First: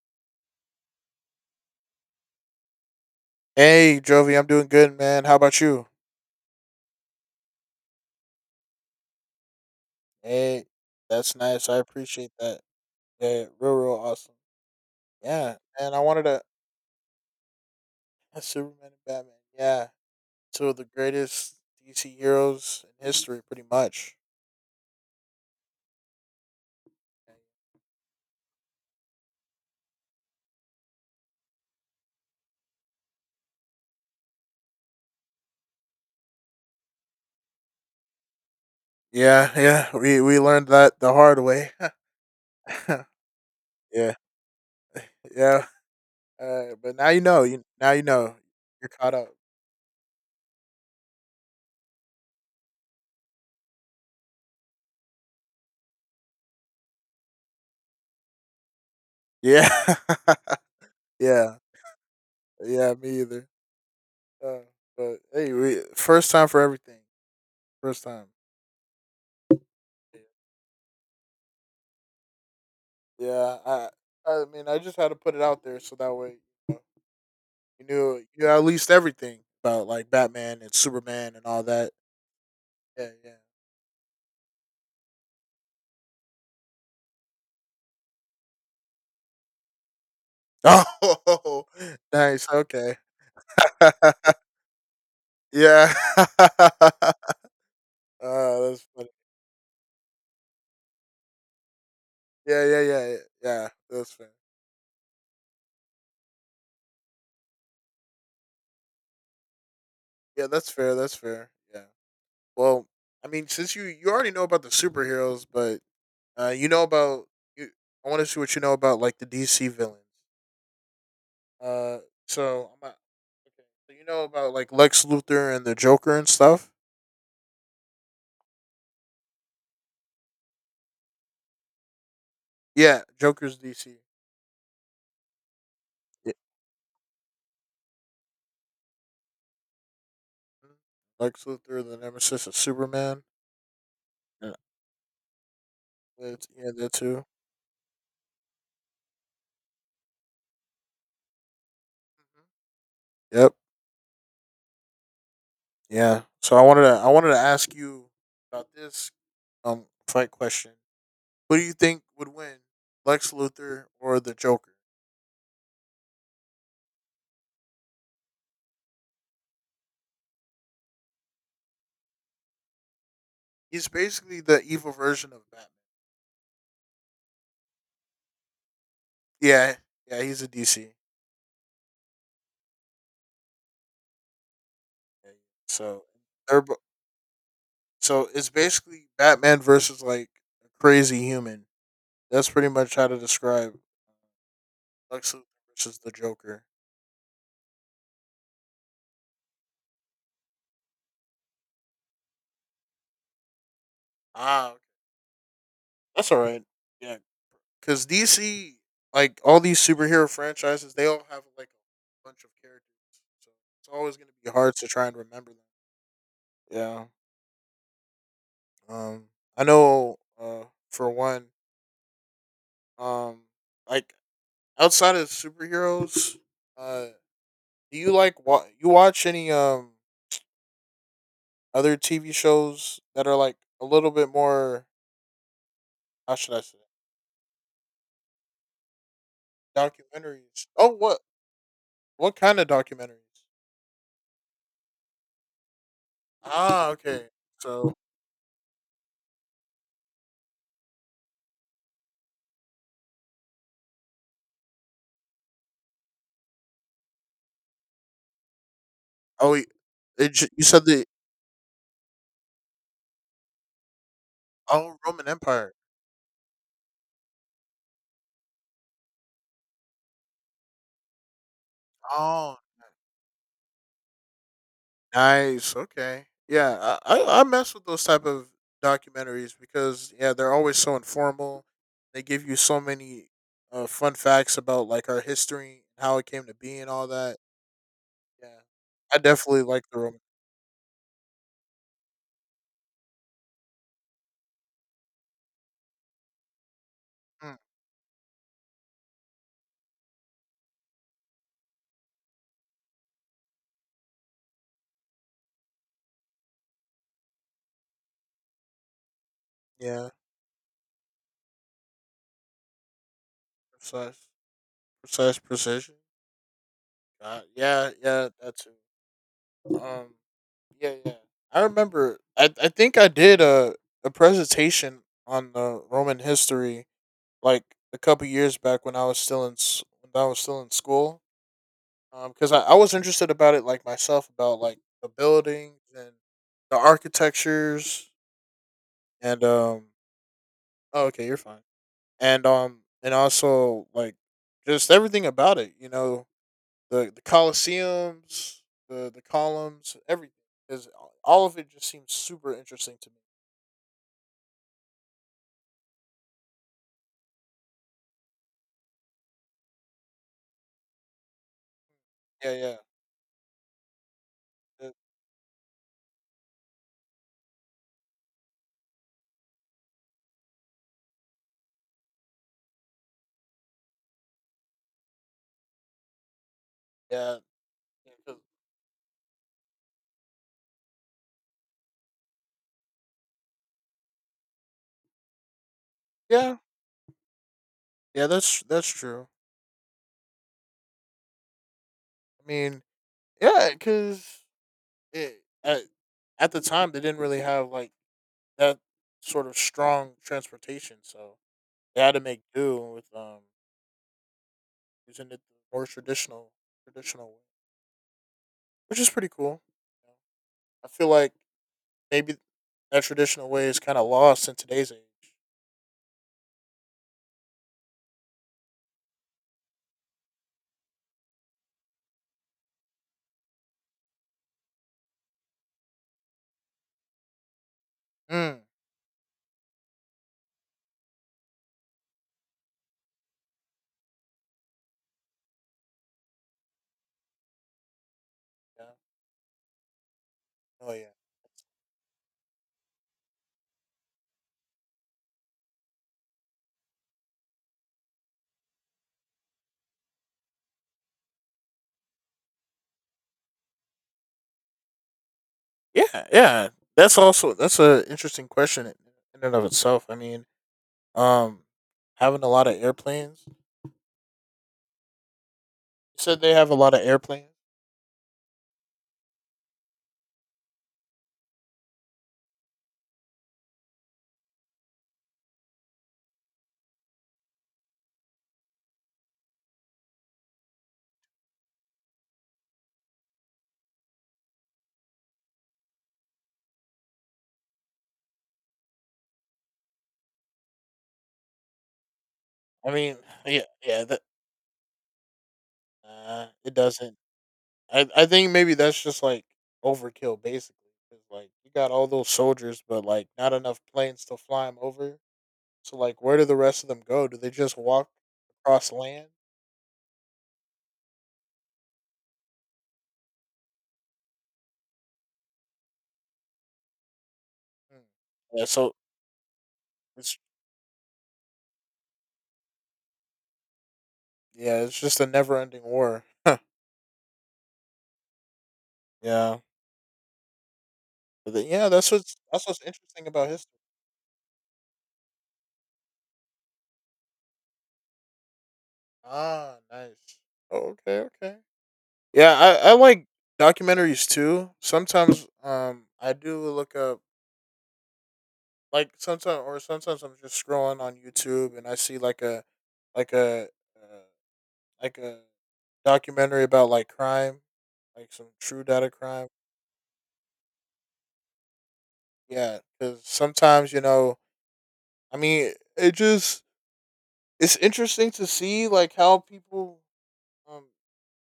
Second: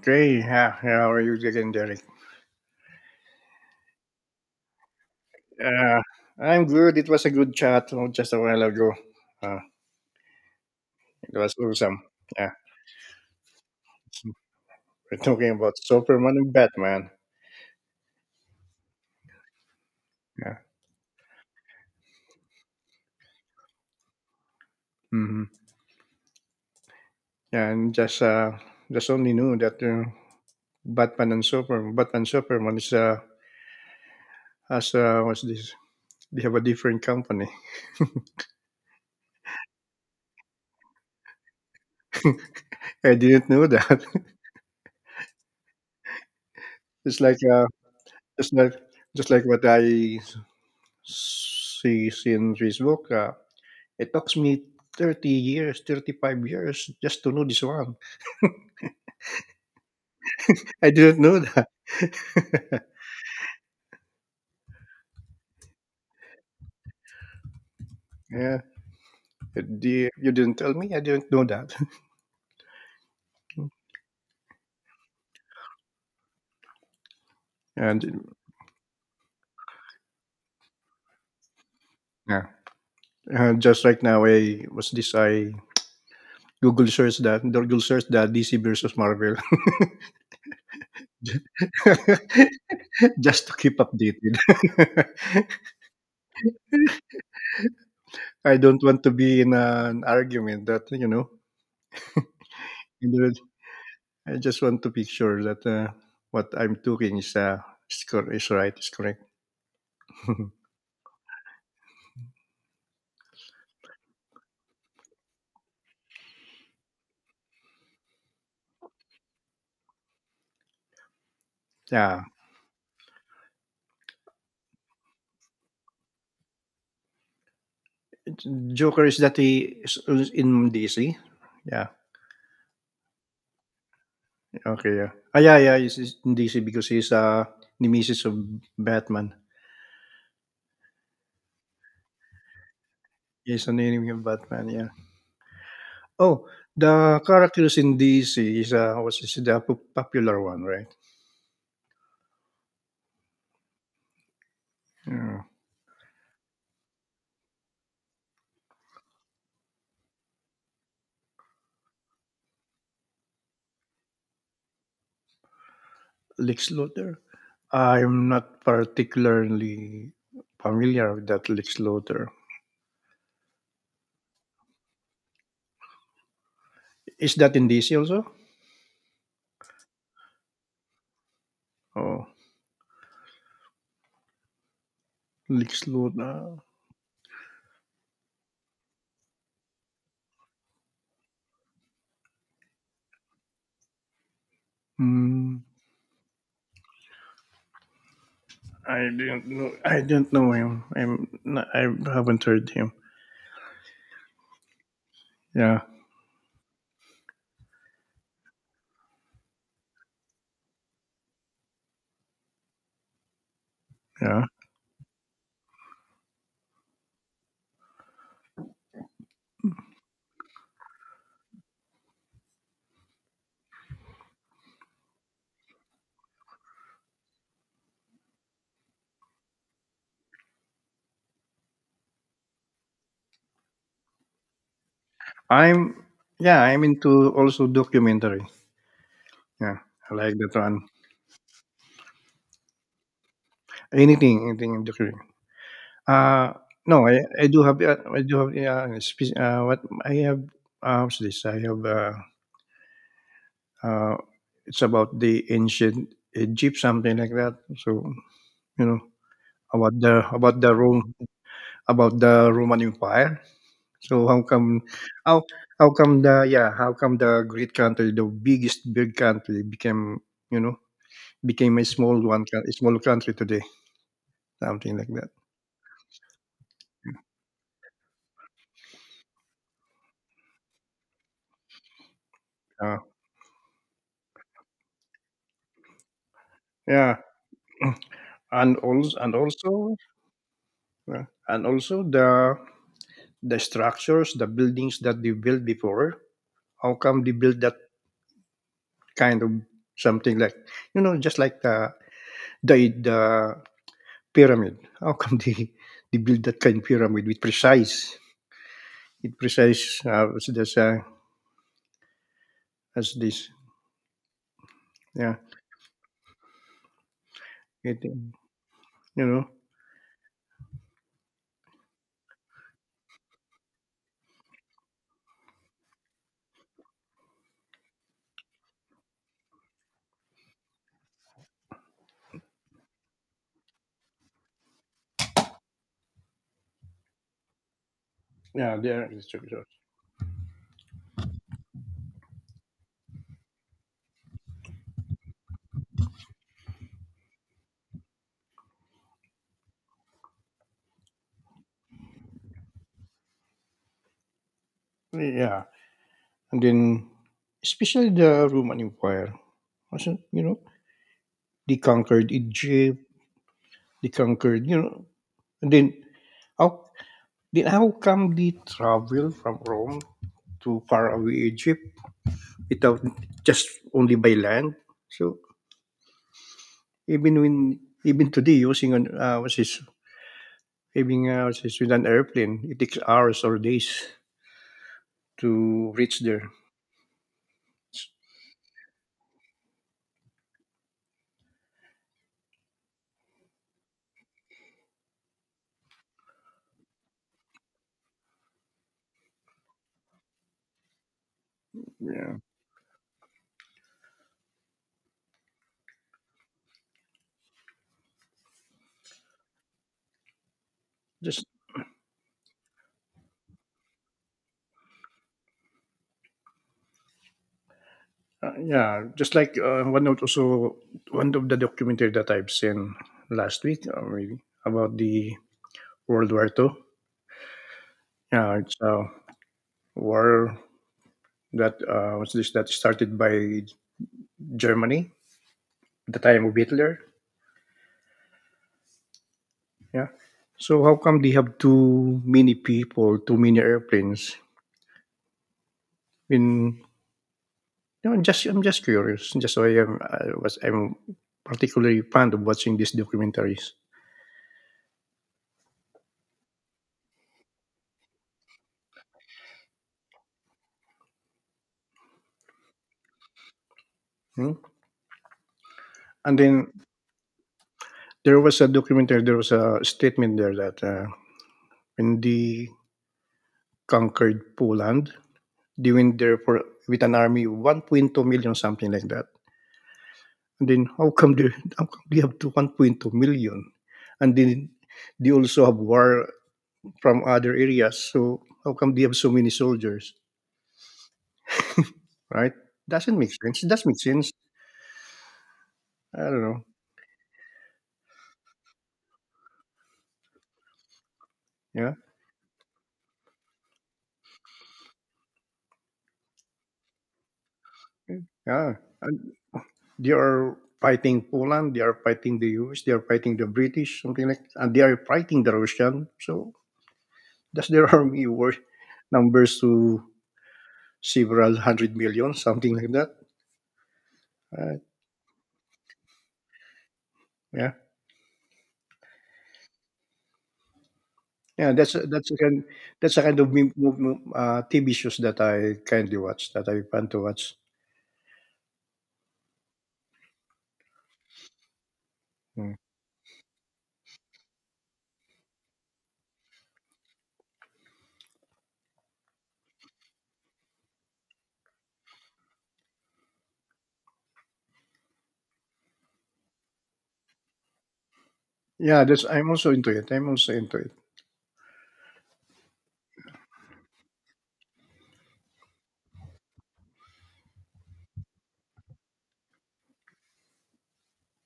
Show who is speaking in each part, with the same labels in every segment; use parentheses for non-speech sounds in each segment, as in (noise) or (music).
Speaker 1: Great. How are you again, Derek?
Speaker 2: Hey, Jovi, I'm doing good, man. How about you?
Speaker 1: Uh, I'm good. It was a good chat just a while ago. Uh,
Speaker 2: Hey, that's
Speaker 1: it was
Speaker 2: nice. I
Speaker 1: awesome.
Speaker 2: appreciate
Speaker 1: Yeah.
Speaker 2: that. Yeah, real, real awesome.
Speaker 1: We're talking
Speaker 2: Yeah,
Speaker 1: about
Speaker 2: and I wanted
Speaker 1: Superman
Speaker 2: to
Speaker 1: and Batman.
Speaker 2: (laughs) Superman and Batman. Yeah,
Speaker 1: Yeah.
Speaker 2: two of the greatest DC heroes in history, pretty much.
Speaker 1: hmm Yeah, and just only knew that Batman and Superman, Batman Superman is has what's this? They have a different company.
Speaker 2: Yeah, yeah, we learned that the hard way. (laughs)
Speaker 1: (laughs) I didn't know that.
Speaker 2: Yeah, yeah.
Speaker 1: (laughs)
Speaker 2: But now
Speaker 1: it's
Speaker 2: you
Speaker 1: like
Speaker 2: know. You now you know.
Speaker 1: just like
Speaker 2: You're caught up.
Speaker 1: just like see in Facebook. It took me 30 years, 35 years just to know this one.
Speaker 2: Yeah, (laughs)
Speaker 1: I didn't know
Speaker 2: yeah,
Speaker 1: that. (laughs)
Speaker 2: yeah. Me either. Uh, but hey, we first time for everything. First time.
Speaker 1: yeah. You didn't tell me. I didn't know that.
Speaker 2: Yeah, I
Speaker 1: (laughs)
Speaker 2: I mean I just had to put it out there so that way you know you knew
Speaker 1: and
Speaker 2: you had at least everything about like Batman and Superman and all that.
Speaker 1: yeah.
Speaker 2: Yeah, yeah.
Speaker 1: And just right now, I Google Google search that DC versus Marvel.
Speaker 2: (laughs) Oh, nice. Okay.
Speaker 1: (laughs) just to keep
Speaker 2: (laughs)
Speaker 1: updated. (laughs)
Speaker 2: yeah. (laughs) uh,
Speaker 1: I don't
Speaker 2: that's
Speaker 1: want
Speaker 2: funny.
Speaker 1: to be in an argument that,
Speaker 2: Yeah, yeah, yeah,
Speaker 1: in
Speaker 2: yeah.
Speaker 1: the-
Speaker 2: Yeah, that's fair.
Speaker 1: I just want to be sure that what I'm doing is, cor- is right, is correct.
Speaker 2: Yeah, that's fair. That's fair. Yeah. Well, I mean, since you already know about the superheroes, but you know about you, I want to see what you know about like the DC villains.
Speaker 1: (laughs)
Speaker 2: Uh,
Speaker 1: yeah.
Speaker 2: so I'm not, Okay. So you know about like Lex Luthor and the Joker and stuff?
Speaker 1: Joker is that he is in DC? Yeah.
Speaker 2: Yeah, Joker's DC.
Speaker 1: Okay. Yeah. Ah, yeah, yeah. He's
Speaker 2: Yeah.
Speaker 1: in DC because he's nemesis of Batman.
Speaker 2: Mhm. Lex Luthor, the nemesis of Superman.
Speaker 1: He's an enemy of
Speaker 2: Yeah,
Speaker 1: Batman. Yeah. Oh,
Speaker 2: yeah, that
Speaker 1: the
Speaker 2: too.
Speaker 1: characters in DC is the popular one, right?
Speaker 2: Mhm. Yep.
Speaker 1: Yeah.
Speaker 2: Yeah. So I wanted to ask you about this fight question. Who do you think would win, Lex Luthor or the Joker?
Speaker 1: Lex Luthor. I'm not particularly familiar with that Lex Luthor.
Speaker 2: He's basically the evil version of Batman.
Speaker 1: Is that in DC also?
Speaker 2: Yeah. Yeah. He's a DC.
Speaker 1: Oh,
Speaker 2: Yeah.
Speaker 1: Lex
Speaker 2: So
Speaker 1: Luthor.
Speaker 2: they're bo- So it's basically Batman versus like a crazy human. That's pretty much how to describe Lex Luthor
Speaker 1: Hmm.
Speaker 2: versus the Joker.
Speaker 1: I didn't know. I didn't know him. I haven't heard him.
Speaker 2: Ah, okay,
Speaker 1: Yeah,
Speaker 2: that's all right. Yeah, because DC, like all these superhero franchises, they all have like a bunch of characters, so it's always going to
Speaker 1: yeah.
Speaker 2: be hard to try and remember them. Yeah. I know. For one, um, like outside of superheroes, uh, do you like you watch any other TV shows that are like a little bit more
Speaker 1: I'm.
Speaker 2: how should I
Speaker 1: Yeah,
Speaker 2: say
Speaker 1: I'm
Speaker 2: it?
Speaker 1: into also documentary. Yeah, I like that
Speaker 2: Documentaries.
Speaker 1: one.
Speaker 2: Oh, what kind of documentaries?
Speaker 1: Anything, anything in documentary. Uh
Speaker 2: Ah,
Speaker 1: no,
Speaker 2: okay.
Speaker 1: I do have.
Speaker 2: So
Speaker 1: I do have. Yeah, spe- what I have. What's this? I have. Uh, it's about the ancient Egypt, something like that. So you know
Speaker 2: oh y-
Speaker 1: about the
Speaker 2: it, j- you said the
Speaker 1: Rome, about the Roman Empire. So
Speaker 2: oh Roman
Speaker 1: how
Speaker 2: Empire.
Speaker 1: how come the yeah how come the great country the biggest big country became you know became a small
Speaker 2: Oh,
Speaker 1: a small country today something like that
Speaker 2: nice, okay. Yeah, I mess with those type of documentaries because yeah, they're always so informal. They give you so
Speaker 1: uh,
Speaker 2: many fun facts about like our history, how it came to be, and all
Speaker 1: yeah
Speaker 2: that. Yeah,
Speaker 1: and
Speaker 2: I
Speaker 1: also
Speaker 2: definitely like the Roman.
Speaker 1: the structures the buildings that they built before how come they
Speaker 2: Mm,
Speaker 1: built that kind of something like you know just like the pyramid how come (laughs) they build that kind of pyramid with precise
Speaker 2: yeah,
Speaker 1: there's a as this.
Speaker 2: precisely.
Speaker 1: Yeah,
Speaker 2: Precise precision. Yeah,
Speaker 1: it, you
Speaker 2: yeah, that too.
Speaker 1: know,
Speaker 2: Um, yeah, yeah. I remember. I think I did a presentation on Roman history like a couple years back when I was still in when I was still in school. Because I was interested about it like myself, about like the buildings and the architectures
Speaker 1: yeah, they are
Speaker 2: and
Speaker 1: distributors.
Speaker 2: Oh, okay, you're fine. And also like just everything about it. You know, the Colosseums, the columns, everything is all of it just seems super interesting to me.
Speaker 1: Yeah, and then especially the Roman Empire. Also, you know, they conquered
Speaker 2: Yeah, yeah.
Speaker 1: Egypt. They conquered, you
Speaker 2: Uh,
Speaker 1: know, and how then how come they travel from Rome to far away Egypt without just only by land? So
Speaker 2: yeah, yeah,
Speaker 1: even
Speaker 2: 'cause-
Speaker 1: today using an what's this having what's this with an airplane, it takes hours or days to reach there.
Speaker 2: yeah, yeah, that's true. I mean, yeah, because at at the time they didn't really have like that sort of strong transportation, so they had to
Speaker 1: Yeah,
Speaker 2: make do with using it the more traditional traditional way, which is pretty cool. I feel like
Speaker 1: just
Speaker 2: maybe that traditional way is kind of lost in today's age.
Speaker 1: Yeah, just like one note also, one of the documentary that I've seen last week really, about the World War Two. Yeah,
Speaker 2: Mm.
Speaker 1: it's a war that was this that started by Germany at the time of Hitler.
Speaker 2: Yeah.
Speaker 1: Yeah. So
Speaker 2: Oh
Speaker 1: how
Speaker 2: yeah.
Speaker 1: come they have too many people, too many airplanes? In you know, I'm just curious. Just so I am I was I'm particularly fond of watching these documentaries.
Speaker 2: Yeah, yeah. That's also that's an interesting question in and of itself. I mean, um, having a lot of airplanes. You
Speaker 1: Hmm? And
Speaker 2: said they have
Speaker 1: then
Speaker 2: a lot of airplanes.
Speaker 1: there was a documentary, there was a statement there that when they conquered Poland, they went there for with an army 1.2 million, something like that. And then how come they have to 1.2 million? And then they also have war from other areas. So how come they have so many soldiers, right?
Speaker 2: I mean,
Speaker 1: Doesn't make
Speaker 2: yeah,
Speaker 1: sense. It does make
Speaker 2: yeah. That
Speaker 1: sense. I don't know.
Speaker 2: it doesn't. I think maybe that's just like overkill, basically. 'Cause like you got
Speaker 1: Yeah.
Speaker 2: all those soldiers, but like not enough planes to fly them over. So like, where do the rest of them go? Do they just walk
Speaker 1: Yeah.
Speaker 2: across land?
Speaker 1: They are fighting Poland. They are fighting the U.S. They are fighting the British, something like, and they are fighting the Russian. So does their (laughs)
Speaker 2: Hmm.
Speaker 1: army worth
Speaker 2: Yeah. So
Speaker 1: numbers to
Speaker 2: it's
Speaker 1: several hundred million, something like that?
Speaker 2: yeah,
Speaker 1: Right.
Speaker 2: it's just a never-ending war. (laughs)
Speaker 1: Yeah,
Speaker 2: Yeah. But then
Speaker 1: yeah.
Speaker 2: yeah,
Speaker 1: That's a kind
Speaker 2: that's what's interesting about
Speaker 1: of
Speaker 2: history.
Speaker 1: TV shows that I kindly watch, that I plan to watch.
Speaker 2: Ah, nice. Oh, okay, okay. Yeah,
Speaker 1: Mm.
Speaker 2: I like documentaries too. Sometimes I do look up like sometimes or sometimes I'm just scrolling on YouTube and I see like like a uh, a documentary about like crime, like some true
Speaker 1: Yeah,
Speaker 2: data
Speaker 1: that's.
Speaker 2: crime.
Speaker 1: I'm also into it. I'm also into it.
Speaker 2: Yeah, because sometimes you know, I mean, it's interesting to see like how people um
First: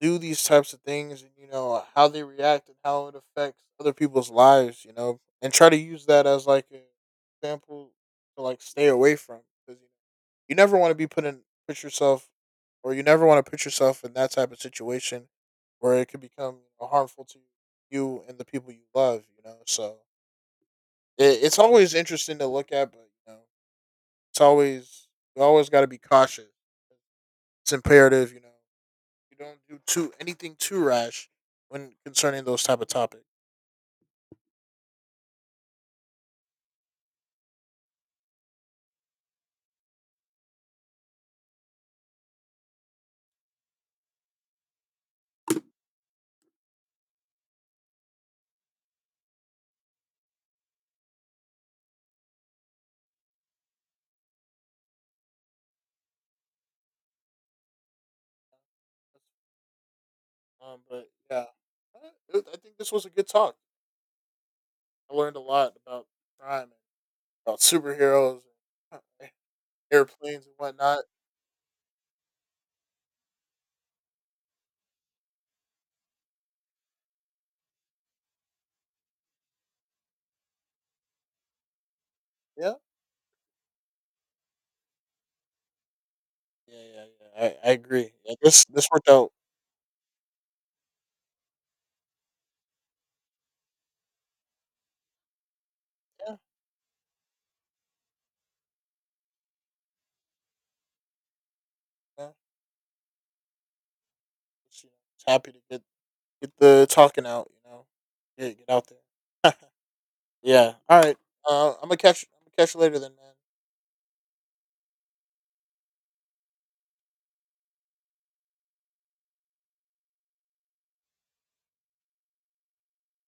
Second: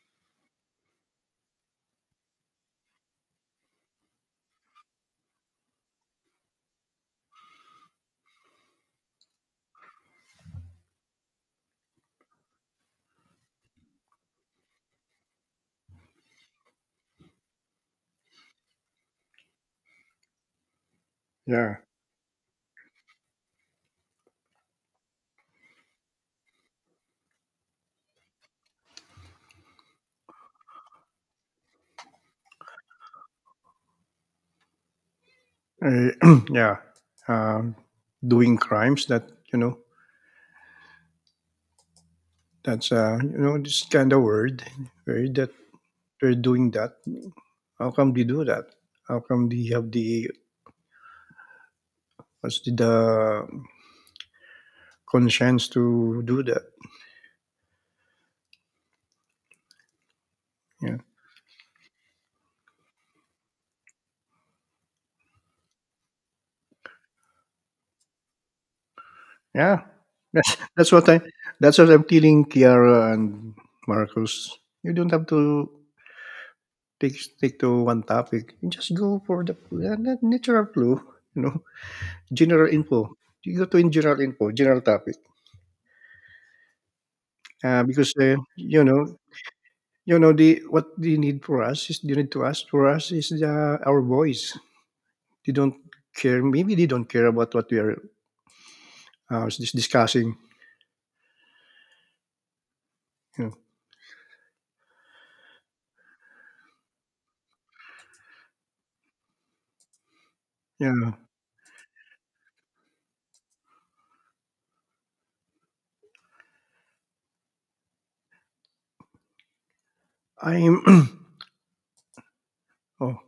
Speaker 2: do these types of things and you know how they react and how it affects other people's lives, you know, and try to use that as like a example to like stay away from, because you never want to be put yourself, or you never want to put yourself in that type of situation where it could become harmful to you and the people you love, you know, so it's
Speaker 1: Yeah,
Speaker 2: always interesting to look at, but you know it's always you always got to be cautious, it's imperative, you know, you don't do too anything too rash when concerning those type of topics.
Speaker 1: Uh, (clears throat) yeah. Um, doing crimes that you know. That's you know this kind of word, word that they're doing that? How come they do that? How come they have the the conscience to do that?
Speaker 2: Um,
Speaker 1: Yeah,
Speaker 2: but yeah, Uh, I think this was a good talk. I learned a lot about crime, and about superheroes, and
Speaker 1: yeah.
Speaker 2: (laughs) airplanes, and
Speaker 1: That's
Speaker 2: whatnot.
Speaker 1: what I that's what I'm telling Kiara and Marcus. You don't have to take stick to one topic. You just go for the natural flow. You know, general
Speaker 2: Yeah,
Speaker 1: info. You go to in general info, general topic.
Speaker 2: yeah, yeah, yeah. I agree.
Speaker 1: Because
Speaker 2: Yeah, this this worked out.
Speaker 1: you know the what they need for us is they need to ask for us is our voice. They don't
Speaker 2: Yeah,
Speaker 1: care. Maybe they don't care about what we are discussing.
Speaker 2: yeah.
Speaker 1: Yeah.
Speaker 2: Just, you know, just happy to get the talking out. You know, get out there. (laughs) Yeah. All
Speaker 1: Yeah.
Speaker 2: right. I'm gonna catch you later then, man.
Speaker 1: I'm. (clears throat) oh,